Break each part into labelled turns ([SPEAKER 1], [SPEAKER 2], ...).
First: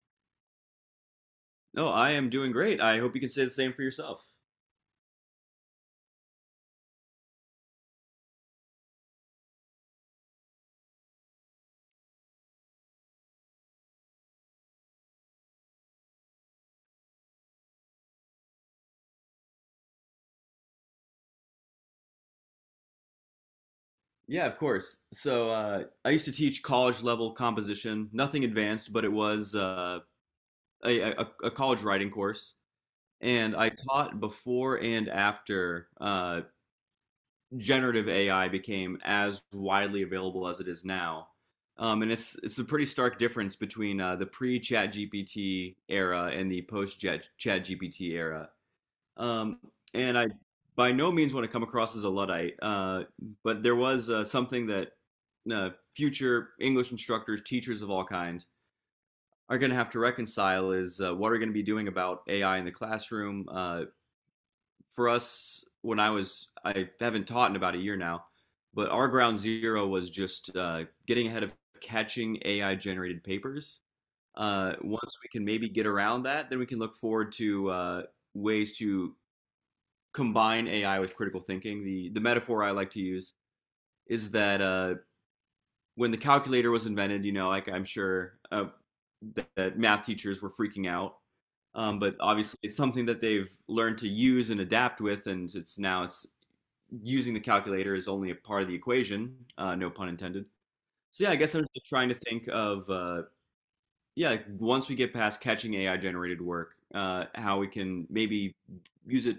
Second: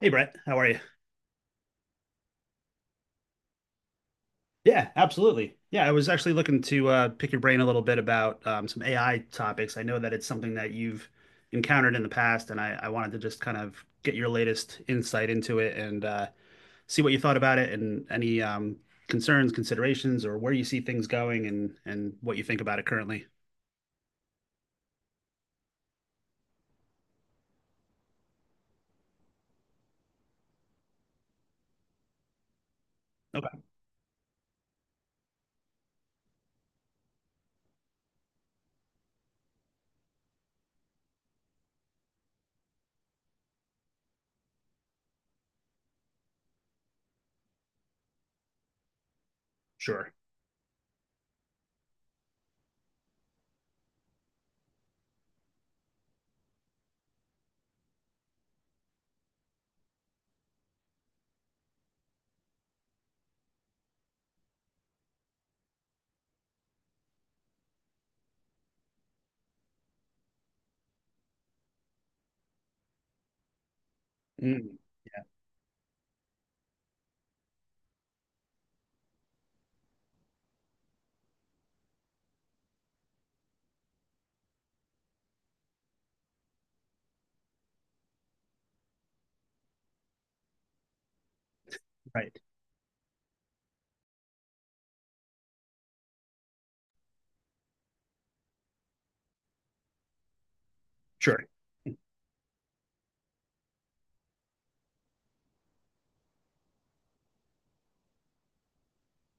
[SPEAKER 1] Hey Brett, how are you?
[SPEAKER 2] No, I am doing great. I hope you can say the same for yourself.
[SPEAKER 1] Yeah, absolutely. Yeah, I was actually looking to pick your brain a little bit about some AI topics. I know that it's something that you've encountered in the past, and I wanted to just kind of get your latest insight into it and see what you thought about it and any concerns, considerations, or where you see things going and what you think about it currently.
[SPEAKER 2] Yeah, of course. So I used to teach college level composition, nothing advanced, but it was a college writing course. And
[SPEAKER 1] Okay,
[SPEAKER 2] I taught before and after generative AI became as widely available as it is now. And it's a pretty stark difference between the pre ChatGPT era and the post ChatGPT era. Um,
[SPEAKER 1] sure.
[SPEAKER 2] and I by no means want to come across as a Luddite, but there was something that uh, future English instructors, teachers of all kinds, are going to have to reconcile is what are we going to be doing about AI in the classroom. For us, when I was, I haven't taught in about a year now, but our ground zero was just getting ahead of catching AI generated papers.
[SPEAKER 1] Mm,
[SPEAKER 2] Once we can maybe get around that, then we can look forward to ways to combine AI with critical thinking. The metaphor I like to use is that when the calculator was invented, like I'm sure that, that math teachers were freaking out, but
[SPEAKER 1] right.
[SPEAKER 2] obviously it's something that they've learned to use and adapt with, and it's now it's using the calculator is only a part of the equation, no pun intended. So yeah, I
[SPEAKER 1] Sure.
[SPEAKER 2] guess I'm just trying to think of yeah, like, once we get past catching AI generated work, how we can maybe use it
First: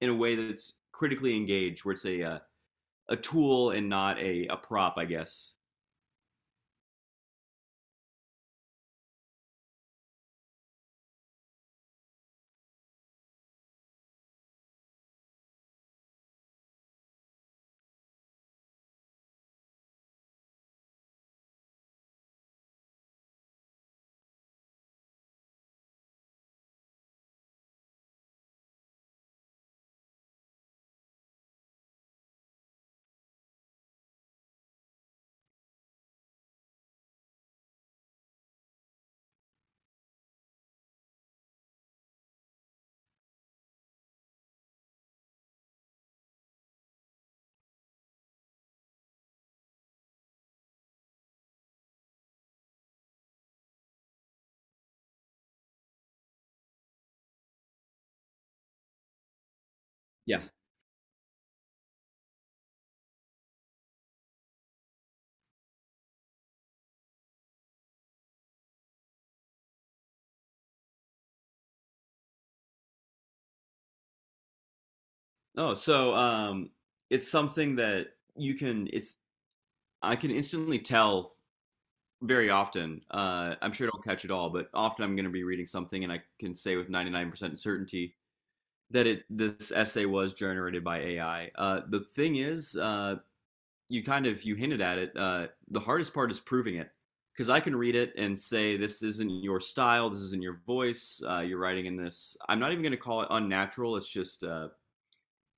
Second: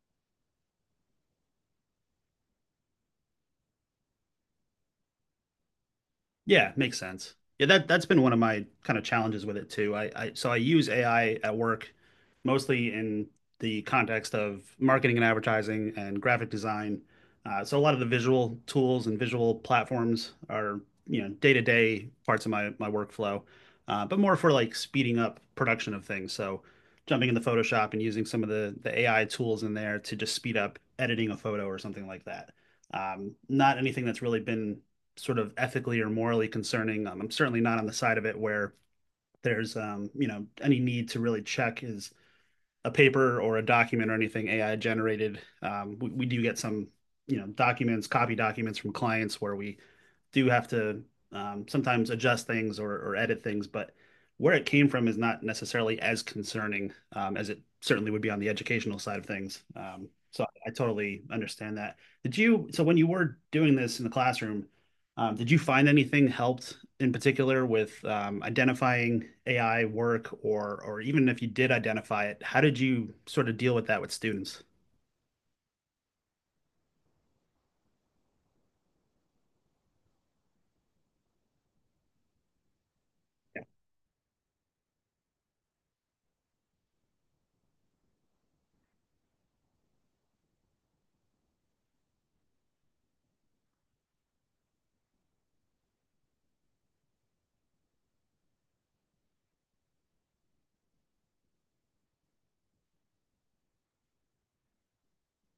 [SPEAKER 2] in a way that's critically engaged, where it's a tool and not a prop, I guess.
[SPEAKER 1] Yeah, makes sense. Yeah, that's been one of my kind of challenges with it too. I so I use AI at work mostly in the context of marketing and advertising and graphic design. So a lot of the visual tools and visual platforms are, you know, day-to-day parts of my workflow, but more for like speeding up production of things. So jumping into Photoshop and using some of the AI tools in there to just speed up editing a photo or something like that. Not anything that's really been sort of ethically or morally concerning. I'm certainly not on the side of it where there's you know, any need to really check is a paper or a document or anything AI generated. We do get some, you know, documents, copy documents from clients where we do have to sometimes adjust things or edit things, but where it came from is not necessarily as concerning as it certainly would be on the educational side of things. Um, so
[SPEAKER 2] Yeah.
[SPEAKER 1] I, I totally understand that. So when you were doing this in the classroom, did you find anything helped in particular with identifying AI work, or even if you did identify it, how did you sort of deal with that with students?
[SPEAKER 2] Oh, so it's something that you can. It's I can instantly tell very often. I'm sure I don't catch it all, but often I'm going to be reading something and I can say with 99% certainty that it this essay was generated by AI. The thing is, you kind of you hinted at it. The hardest part is proving it because I can read it and say this isn't your style, this isn't your voice. You're writing in this. I'm not even going to call it unnatural. It's just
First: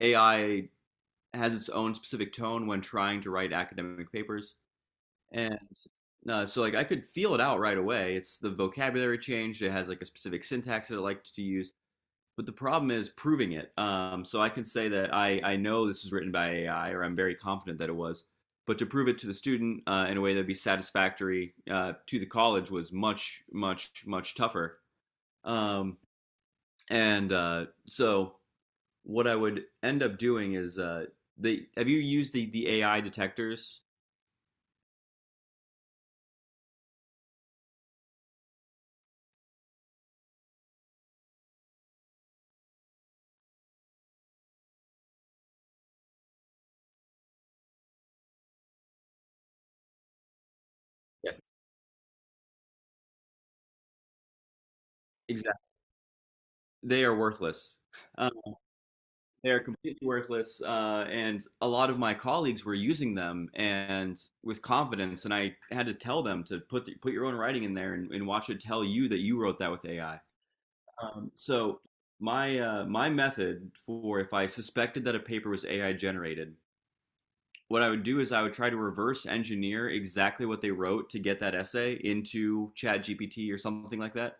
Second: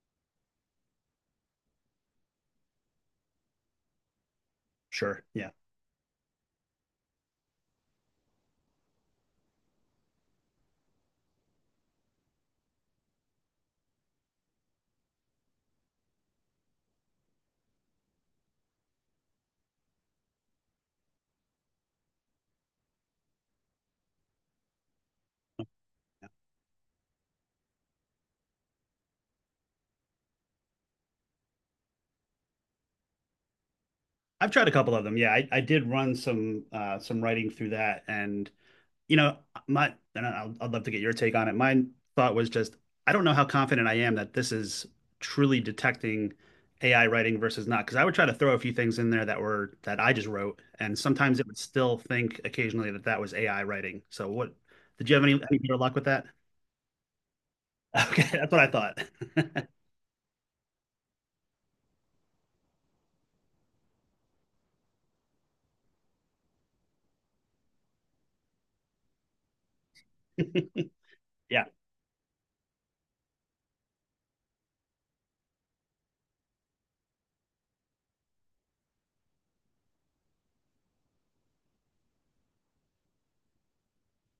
[SPEAKER 2] AI has its own specific tone when trying to write academic papers,
[SPEAKER 1] Sure. Yeah.
[SPEAKER 2] and so like I could feel it out right away. It's the vocabulary changed. It has like a specific syntax that it liked to use but the problem is proving it. So I can say that I know this was written by AI, or I'm very confident that it was. But to prove it to the student in a way that'd be satisfactory to the college was much, much, much tougher. Um, and so what I would end up doing is they have you used the AI detectors?
[SPEAKER 1] I've tried a couple of them. Yeah, I did run some writing through that, and, you know, I'd love to get your take on it. My thought was just, I don't know how confident I am that this is truly detecting AI writing versus not, because I would try to throw a few things in there that I just wrote, and
[SPEAKER 2] Yeah,
[SPEAKER 1] sometimes it would still think occasionally that that was AI writing. So what, did you have any
[SPEAKER 2] exactly.
[SPEAKER 1] better luck with that?
[SPEAKER 2] They are worthless.
[SPEAKER 1] Okay,
[SPEAKER 2] Um,
[SPEAKER 1] that's what I thought.
[SPEAKER 2] They are completely worthless. And a lot of my colleagues were using them and with confidence. And I had to tell them to put the, put your own writing in there and watch it tell you that you wrote that with AI.
[SPEAKER 1] Yeah.
[SPEAKER 2] So my my method for if I suspected that a paper was AI generated, what I would do is I would try to reverse engineer exactly what they wrote to get that essay into ChatGPT or something like that.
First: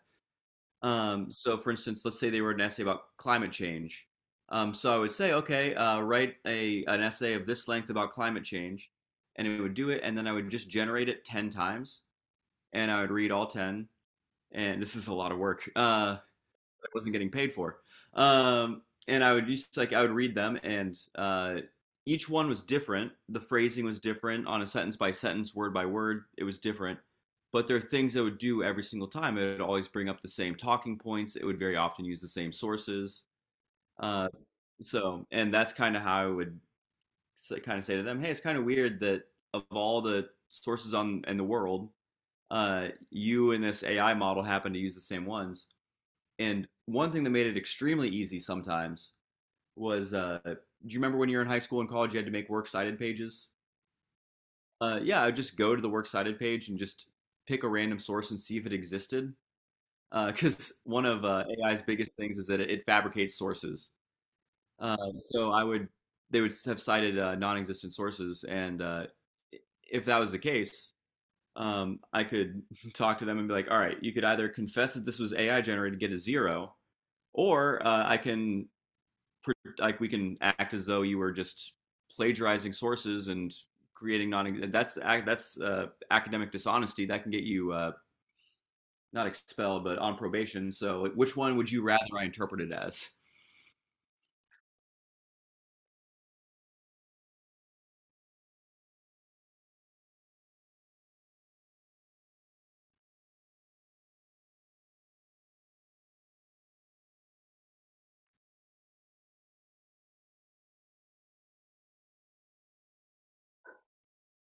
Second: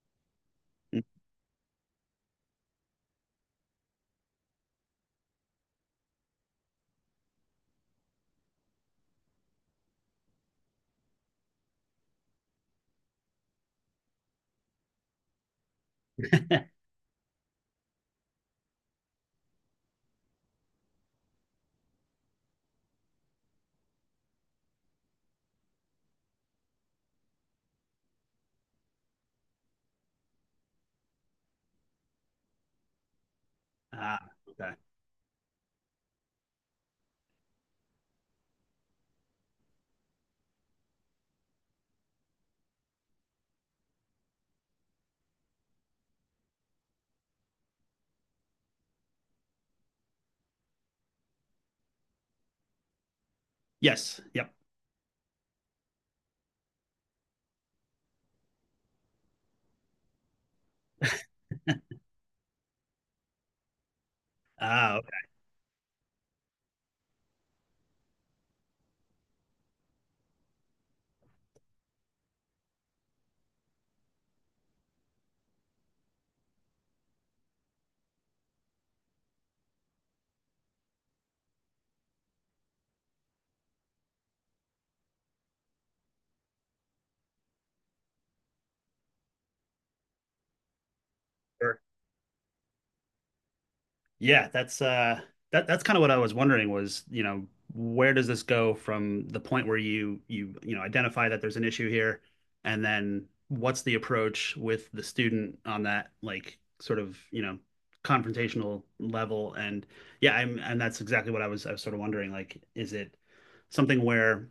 [SPEAKER 2] So, for instance, let's say they wrote an essay about climate change. So I would say, okay, write a an essay of this length about climate change, and it would do it, and then I would just generate it ten times, and I would read all ten. And this is a lot of work. Wasn't getting paid for. Um, and I would just like I would read them, and each one was different. The phrasing was different on a sentence by sentence, word by word. It was different, but there are things I would do every single time. It would always bring up the same talking points. It would very often use the same sources.
[SPEAKER 1] Ah,
[SPEAKER 2] Uh,
[SPEAKER 1] okay.
[SPEAKER 2] so, and that's kind of how I would kind of say to them, "Hey, it's kind of weird that of all the sources on in the world, you and this AI model happen to use the same ones." And one thing that made it extremely easy sometimes was do you remember when you were in high school and college, you had to make works cited pages?
[SPEAKER 1] Yes. Yep.
[SPEAKER 2] Yeah, I would just go to the works cited page and just pick a random source and see if it existed. Because one of AI's biggest things is that it fabricates sources.
[SPEAKER 1] Ah,
[SPEAKER 2] Uh,
[SPEAKER 1] okay.
[SPEAKER 2] so I would, they would have cited non-existent sources, and if that was the case, I could talk to them and be like, all right, you could either confess that this was AI generated, get a zero, or I can like we can act as though you were just plagiarizing sources and creating non that's academic dishonesty that can get you not expelled but on probation so like, which one would
[SPEAKER 1] Sure.
[SPEAKER 2] you rather I interpret it as.
[SPEAKER 1] Yeah, that's that's kind of what I was wondering was, you know, where does this go from the point where you know identify that there's an issue here, and then what's the approach with the student on that, like sort of, you know, confrontational level? And yeah, I'm and that's exactly what I was sort of wondering, like, is it something where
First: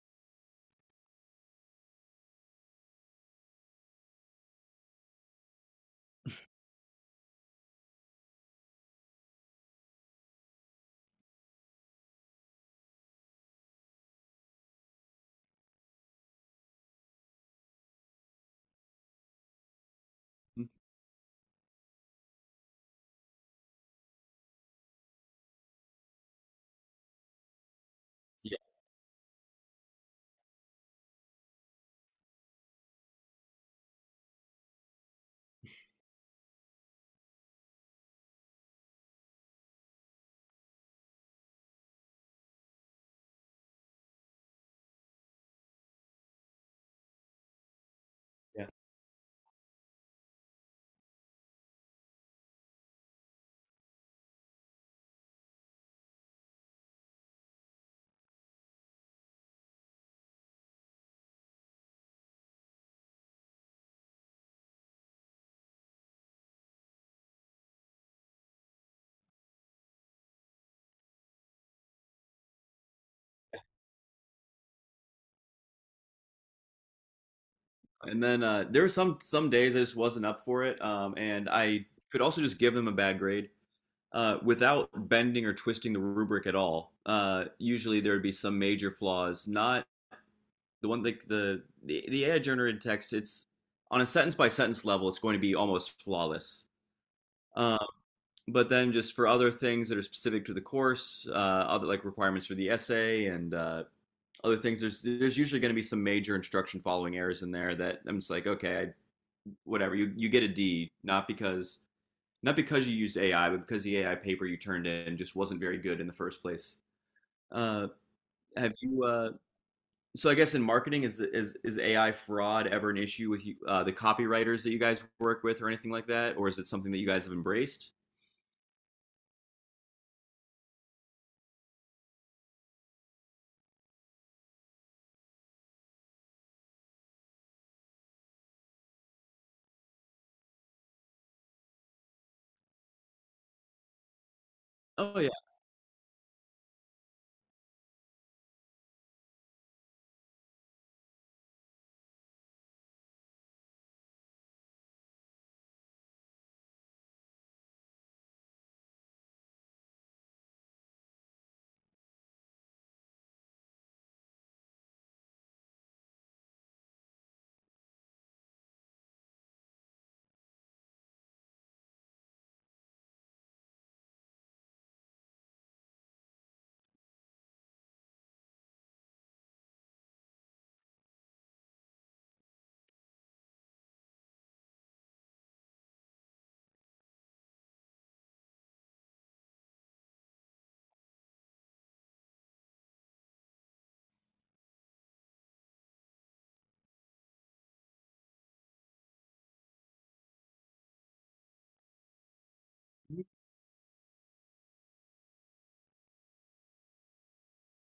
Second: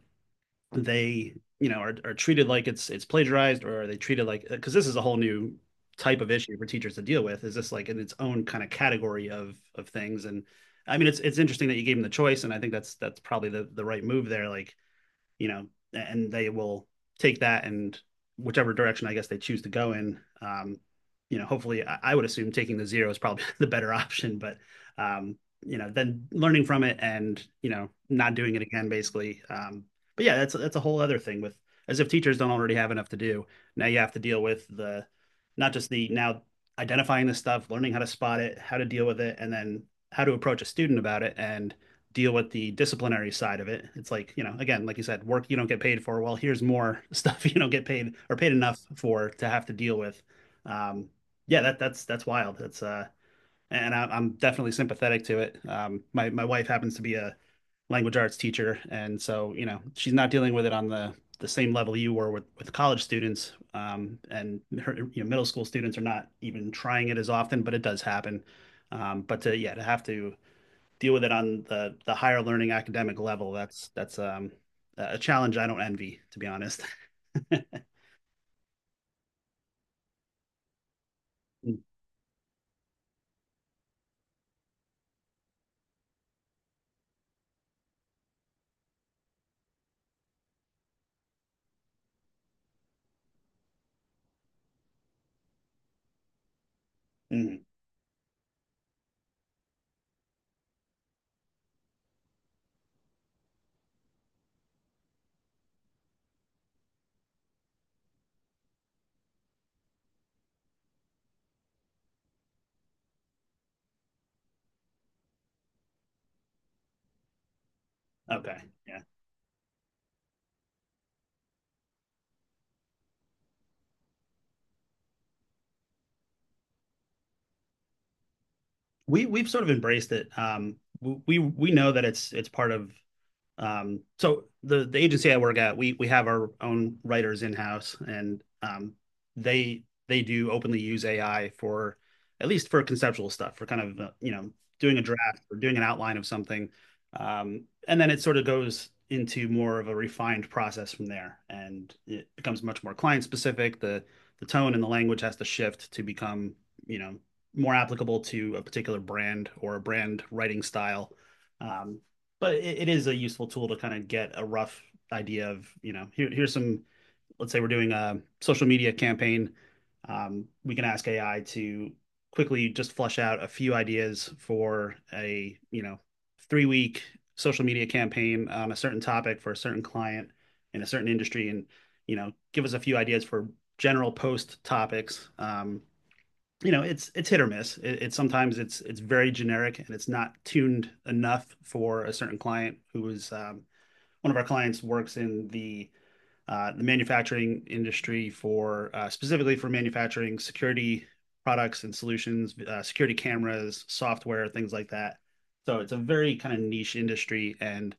[SPEAKER 1] they, you know, are treated like it's plagiarized, or are they treated like, because this is a whole new type of issue for teachers to deal with, is this like in its own kind of category of things? And I mean, it's interesting that you gave them the choice, and I think that's probably the right move there. Like, you know, and they will take that and whichever direction I guess they choose to go in. Hopefully I would assume taking the zero is probably the better option, but um, you know, then learning from it, and, you know, not doing
[SPEAKER 2] Yeah.
[SPEAKER 1] it again, basically. But yeah, that's a whole other thing with, as if teachers don't already have enough to do. Now you have to deal with the, not just the, now identifying this stuff, learning how to spot it, how to deal with it, and then how to approach a student about it. And deal with the disciplinary side of it. It's like, you know, again, like you said, work you don't get paid for. Well, here's more stuff you don't get paid, or paid
[SPEAKER 2] Yeah.
[SPEAKER 1] enough for, to have to deal with. Um, yeah, that that's wild. That's and I'm definitely sympathetic to it. My wife happens to be a language arts teacher, and so, you know, she's not dealing with it on the same level you were with college students. And her, you know, middle school students are not even trying it as often, but it does happen. But to, yeah, to have to deal with it on the higher learning academic level, that's a challenge I don't envy, to be honest.
[SPEAKER 2] And then there were some days I just wasn't up for it and I could also just give them a bad grade without bending or twisting the rubric at all usually there would be some major flaws not the one like the AI generated text, it's on a sentence by sentence level, it's going to be almost flawless.
[SPEAKER 1] Mhm.
[SPEAKER 2] Um, but then just for other things that are specific to the course, other like requirements for the essay and other things, there's usually going to be some major instruction following errors in there that I'm just like, okay, I, whatever. You get a D, not because not because you used AI, but because the AI paper you turned in just wasn't very good in the first place. Uh,
[SPEAKER 1] Okay,
[SPEAKER 2] have
[SPEAKER 1] yeah,
[SPEAKER 2] you so I guess in marketing, is AI fraud ever an issue with you, the copywriters that you guys work with or anything like that, or is it something that you guys have embraced?
[SPEAKER 1] we've sort of embraced it. We know that it's part of, so the agency I work at, we have our own writers in house, and they they do openly use AI for, at least for conceptual stuff, for kind of, you know, doing a
[SPEAKER 2] Oh yeah.
[SPEAKER 1] draft or doing an outline of something, and then it sort of goes into more of a refined process from there, and it becomes much more client specific. The tone and the language has to shift to become, you know, more applicable to a particular brand or a brand writing style. Um, but it is a useful tool to kind of get a rough idea of, you know, here, here's some, let's say we're doing a social media campaign, we can ask AI to quickly just flush out a few ideas for a, you know, three-week social media campaign on a certain topic for a certain client in a certain industry, and, you know, give us a few ideas for general post topics. You know, it's hit or miss. It, it's sometimes it's very generic, and it's not tuned enough for a certain client who is, one of our clients works in the manufacturing industry for specifically for manufacturing security products and solutions, security
[SPEAKER 2] Mhm.
[SPEAKER 1] cameras, software, things like that. So it's a very kind of niche industry, and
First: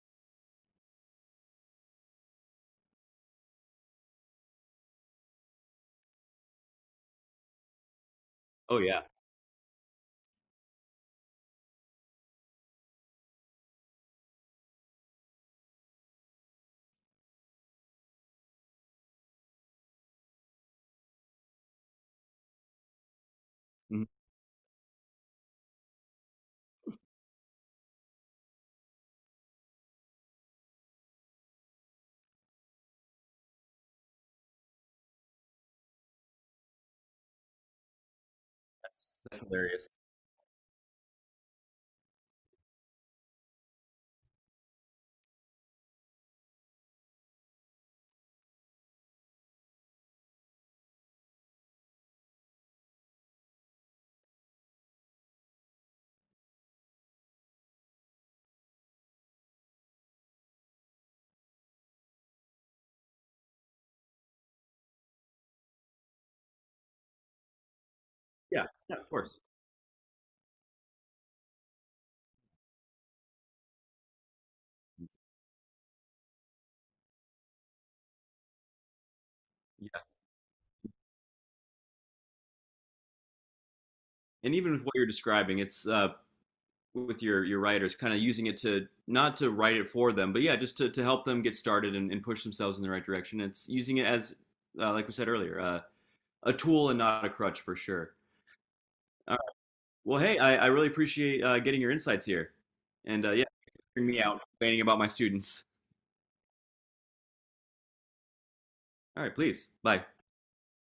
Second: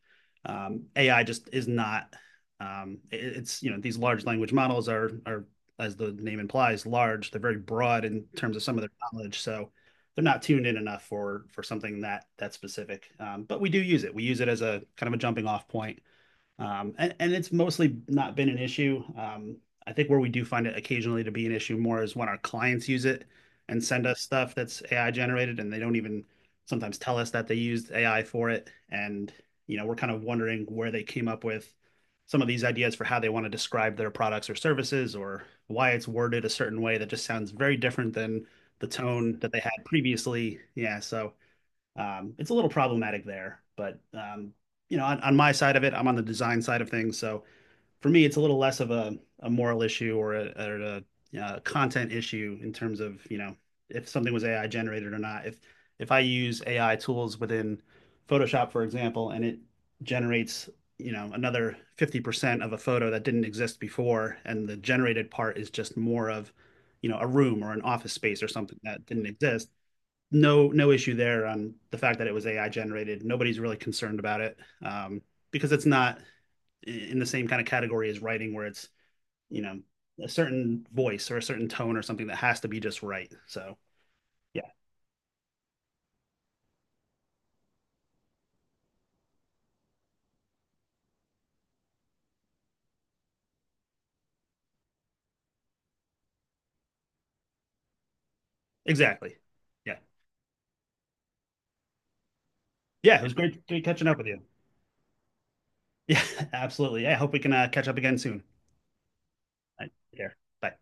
[SPEAKER 1] AI just is not. It's, you know, these large language models are, as the name implies, large. They're very broad in terms of some
[SPEAKER 2] Oh
[SPEAKER 1] of their
[SPEAKER 2] yeah.
[SPEAKER 1] knowledge, so they're not tuned in enough for something that that specific. But we do use it. We use it as a kind of a jumping-off point, and it's mostly not been an issue. I think where we do find it occasionally to be an issue more is when our clients use it and send
[SPEAKER 2] Mhm.
[SPEAKER 1] us stuff that's AI generated and they don't even sometimes tell us that they used AI for it. And, you know, we're kind of wondering where they came up with some of these ideas for how they want to describe their products or services, or why it's worded a certain way that just sounds very different than the
[SPEAKER 2] that's
[SPEAKER 1] tone
[SPEAKER 2] that's
[SPEAKER 1] that they had
[SPEAKER 2] hilarious.
[SPEAKER 1] previously. Yeah, so it's a little problematic there. But you know, on my side of it, I'm on the design side of things, so for me, it's a little less of a moral issue or a, content issue in terms of, you know, if something was AI generated or not. If I use AI tools within Photoshop, for example, and it generates, you know, another 50% of a photo that didn't exist before, and the generated part is just more of, you know, a room or an office space or
[SPEAKER 2] Yeah,
[SPEAKER 1] something
[SPEAKER 2] yeah,
[SPEAKER 1] that
[SPEAKER 2] of
[SPEAKER 1] didn't
[SPEAKER 2] course.
[SPEAKER 1] exist, no, no issue there on the fact that it was AI generated. Nobody's really concerned about it, um, because it's not in the same kind of category as writing, where it's, you know,
[SPEAKER 2] Yeah,
[SPEAKER 1] a certain voice or a certain tone or something that has to be just right. So
[SPEAKER 2] and
[SPEAKER 1] yeah,
[SPEAKER 2] even with what you're describing, it's with your writers, kind of using it to not to write it for them, but yeah, just to help them get started and push themselves in the right direction. It's using it as, like we said earlier, a tool and not a crutch for sure.
[SPEAKER 1] exactly. Yeah,
[SPEAKER 2] Well, hey, I really appreciate getting your insights here.
[SPEAKER 1] yeah. It
[SPEAKER 2] And
[SPEAKER 1] was
[SPEAKER 2] yeah,
[SPEAKER 1] great, great catching
[SPEAKER 2] hearing
[SPEAKER 1] up
[SPEAKER 2] me
[SPEAKER 1] with you.
[SPEAKER 2] out complaining about my students.
[SPEAKER 1] Yeah, absolutely. Yeah, I hope we can catch up again soon.
[SPEAKER 2] All right, please.
[SPEAKER 1] All right,
[SPEAKER 2] Bye.
[SPEAKER 1] take care. Bye.